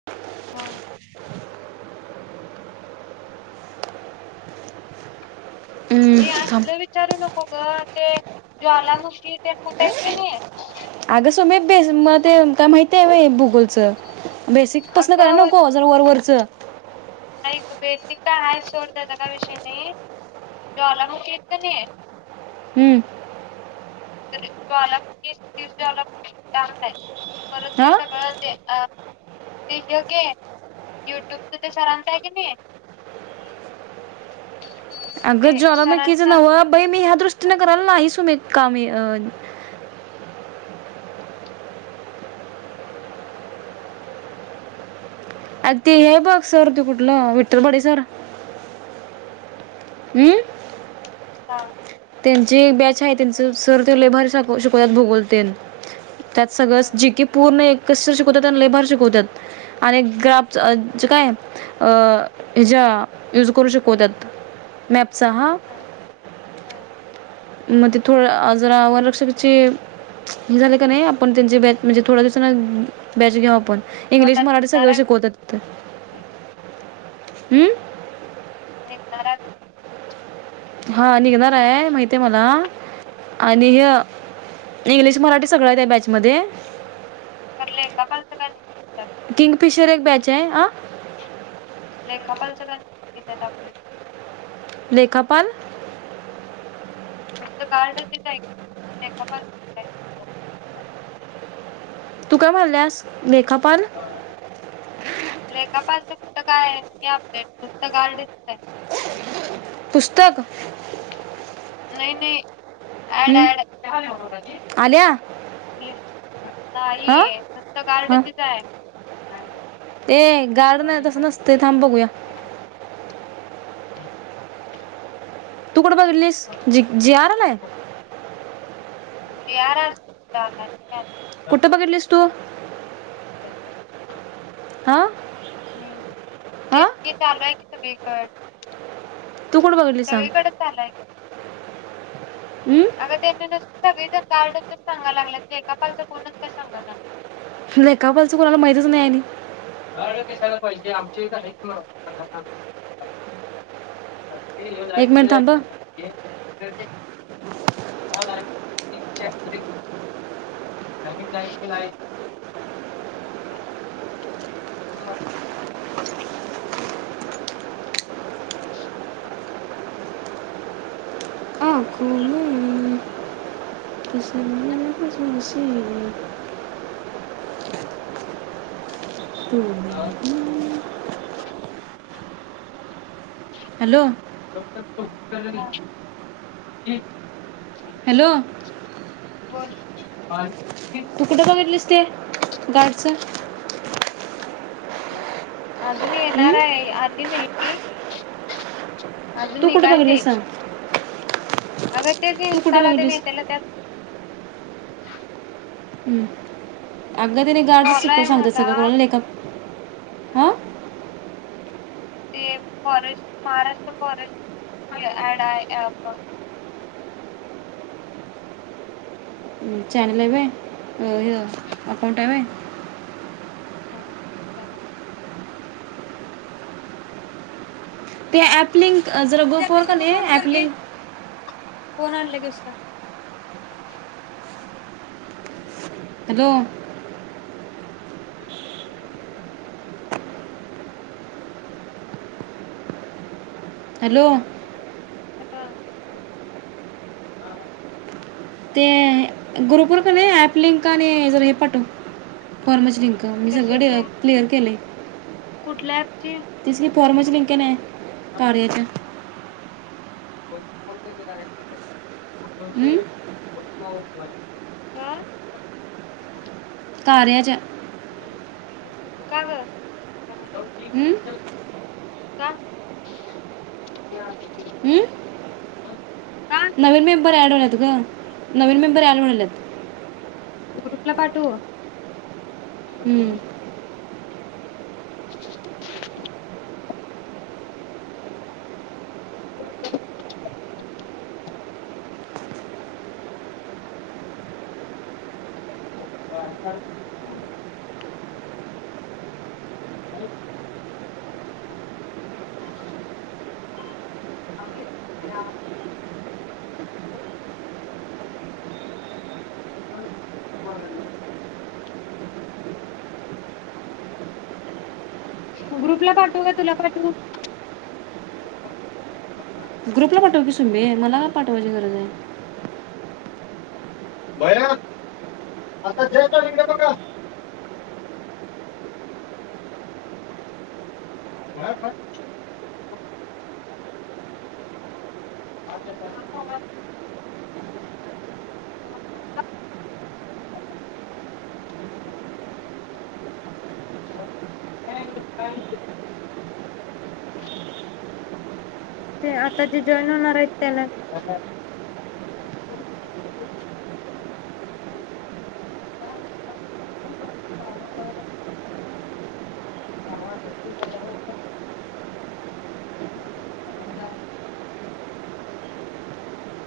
[unintelligible] हा. हम्म, ते थांब. असलं विचारू नको ग, ते ज्वालामुखी तेन कुठं हायत की नाय अगं सुमे बेस म ते काय माहिती हाय व्हय भूगोलचं, बेसिक पसनं कराय अगं नको. जरा वर वरचं. नाय हिथं बेसीक तर हाय सोड त्याचा काय विषय नाय, ज्वालामुखी हाय क नाय हम्म. ज्वालामुखी [unintelligible] परत हा ते सगळं होतंय. अ ते हे ह्यो गे युट्यूबचं ते सरांचं आहे की नाही [unintelligible] ते अगं सरांनी ज्वालामुखीचं नव्हं, बई मी ह्या दृष्टीने करायला नाही सुमि काम अ अगं ते हे बघ सर ती कुठलं विठ्ठल बडे सर. हम्म. हा. त्यांची एक बॅच आहे त्यांचं सर ते लय भारी सा शिकवत्यात भूगोल तेन. त्यात सगळंच हम्म, जी की पूर्ण इतकं सर शिकवतात आणि लय भारी शिकवतात. आणि ग्राफ च ज काय अ हच्या युज करू शिकुवत्यात. मॅपचा हा. [unintelligible] मग ते थोडं आ जरा वनरक्षकाचे हे झाले का नाही आपण त्यांचे बॅच, म्हणजे थोडा दिवसाने बॅच घेऊ आपण. इंग्लिश आता मराठी निघणार सगळं हाय बघ शिकवतात तिथं,,, ते हम्म. निघताना. हा निघणार आहे माहितय मला,, आणि हे इंग्लिश मराठी सगळंय त्या बॅचमध्ये. कुटल्या एका का [unintelligible] किंगफिशर एक बॅच हाय,, हं लेखापालच काय, येत्यात अपडेट. लेखापाल? तेंच कार्ड आहे का [unintelligible] लेखापाल तू काय म्हणाल्यास,, लेखापाल.? बाबा. लेखपांचं कुठं काय आहे नाही अपडेट,,, नुसतं गार्डच आहे. पुस्तक. नाही नाही, ऍड हं? ॲड आल्या हां नाही, नुसतं गार्ड चीच हाय. ते गार्ड नै, तसं नसतय थांब बघूया. तू कुट बघलीस? जी जी आर आलय. जीआर आलाता काय.? कुठं बघितलीस तू हां. हम्म, हां तेच की चालू आय की सगळीकडं, तू कुठं बघितलीस सांग सगळीकडं चालू आहे. हम्म अग त्यांनी सगळेजण गार्डच सांगाय लागलात, लेखापालच कोणच काय सांगना. लेकापालचं कोणाला माहितच नाही आणि. गार्ड कशाला पाहिजे आमच्या हिथं हाय तो,, कंडक्टर. अ एक मिनिट थांब [unintelligible] हा. [unintelligible] कमी हा. [unintelligible] आखो मे इस दिलमे मुशी. हां. हॅलो. डॉक्टर कुलकर्णी. हां. हॅलो! बोल. आणि तू कुठं बघितलीस ते? गार्डचं. तितचं. अजून हं? येणार हाय, आली नाही. आजुन तू कुठं निघायची हाय. बघितलीस सांग आग तेच की तू इंस्टा कुठं ला तेन बघितलीस येत्यालं त्यात. हम्म, अगं तनी गार्ड फॉलो शिको आहे सांगत्यात मला सगळं कोणाला लेकक ते फॉरेस्ट, महाराष्ट्र फॉरेस्ट म्हणून ऍड आहे एक. हं चॅनेल आहे होय? अ हे अकाउंट आहे होय.? हा चला. ते अँप लिंक, अ जरा ग्रुप वर कणी ऍप लिंक. कोण आण लगेसं पा! हॅलो! [unintelligible] हॅलो! हा! ते ग्रुप वर कने ऍप लिंक, आणि जर हे पाठव. फॉर्मची लिंक मी सगळं डिअर कशाची क्लिअर केलय. कुठल्या अँप ची? तीच की फॉर्मची लिंक हेना कार्याच्या. हं? [unintelligible] कार्याच्या! का बरं! हं? हं? [unintelligible] नवीन मेंबर ॲड होयल्यात ग, नवीन मेंबर ॲड होयंल्यात. ग्रुपला पाठवू? [inaudible] [unintelligible] [unintelligible] [unintelligible] [unintelligible] [inaudible] [unintelligible] ग्रुपला पाठऊ का, तुला पाठऊ? ग्रुपला पाठव की सुमे मला काय पाठवायची गरज आहे. भैया आता जयताल इकडे बघा. [unintelligible] [unintelligible] [inaudible] [unintelligible] ते आता जे जॉईन होणार आहेत त्याना. [unintelligible] [unintelligible] [unintelligible] [unintelligible]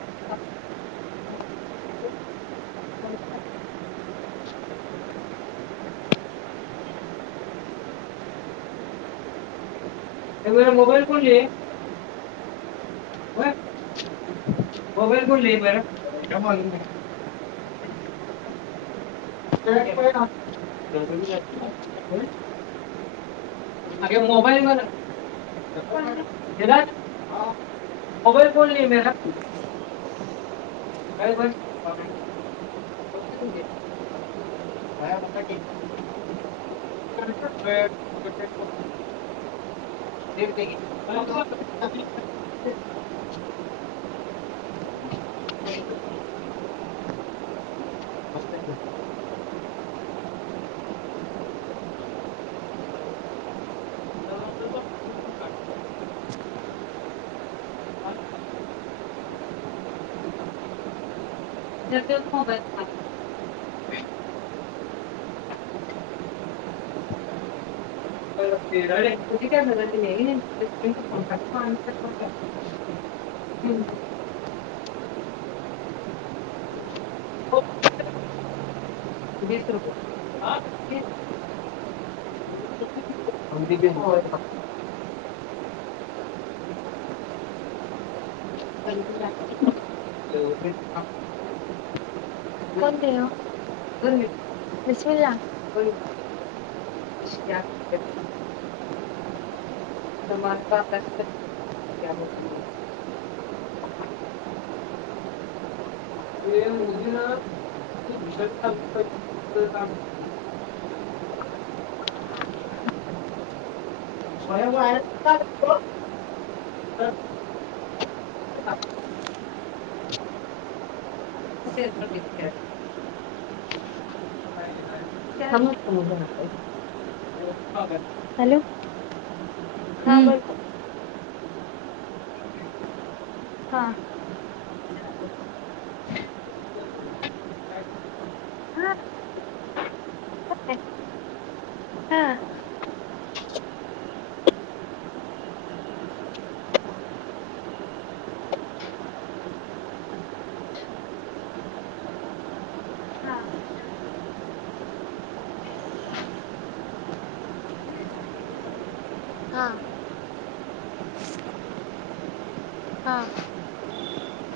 [unintelligible] [unintelligible] [unintelligible] [unintelligible] [unintelligible] [unintelligible] [unintelligible] भया बसा की! [unintelligible] ते बाई कायं पणं मस्तं आहे की आणि तरं कां हां हं एक दिवसं ते मोबाईल पाहिलं खोज कां [unintelligible] हम्मं हो हे तसं हे आं [unintelligible] [unintelligible] [unintelligible] [unintelligible] फोन दे ओ दोन मिनिटं बिस्मिल्ला हं किशी म क्यां करं - - तुम्हांरे काश होे क्यां बोलरे तुमं ते मोदी नं खूंप भीषाणी चालूं केलं भय्या वाईर कांड तो आं कांड ओके नोटिफाइड केलंत तीतकयातं कायं हे कायं आहे सांगू नको मी घरांत आहे हॅलो हां हं. बोलं गं हां हां हां हां हां हां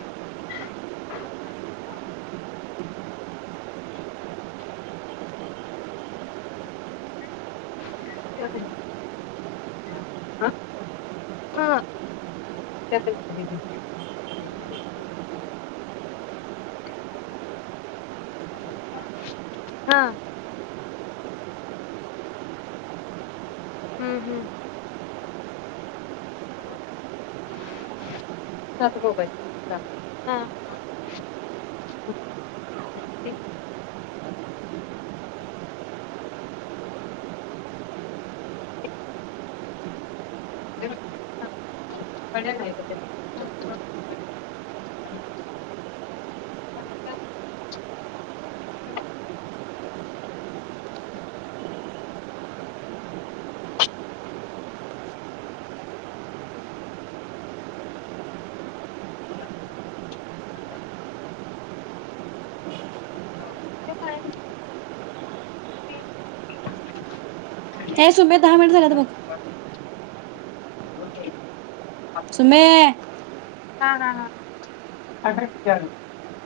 [unintelligible] [unintelligible] क्यां करं रही है हम्मं हां चांगलं कायं दीदी हां हम्मं हम्मं हॅलो सात मोबाईल हां थ [unintelligible] बड्यां कायं करतांत हां हां हां ते कायं ते कायं सुमीत दहा मिनिटं झाल्यां तरं बरं बोलं की सुमेये हां हां हां हांहांट चारुं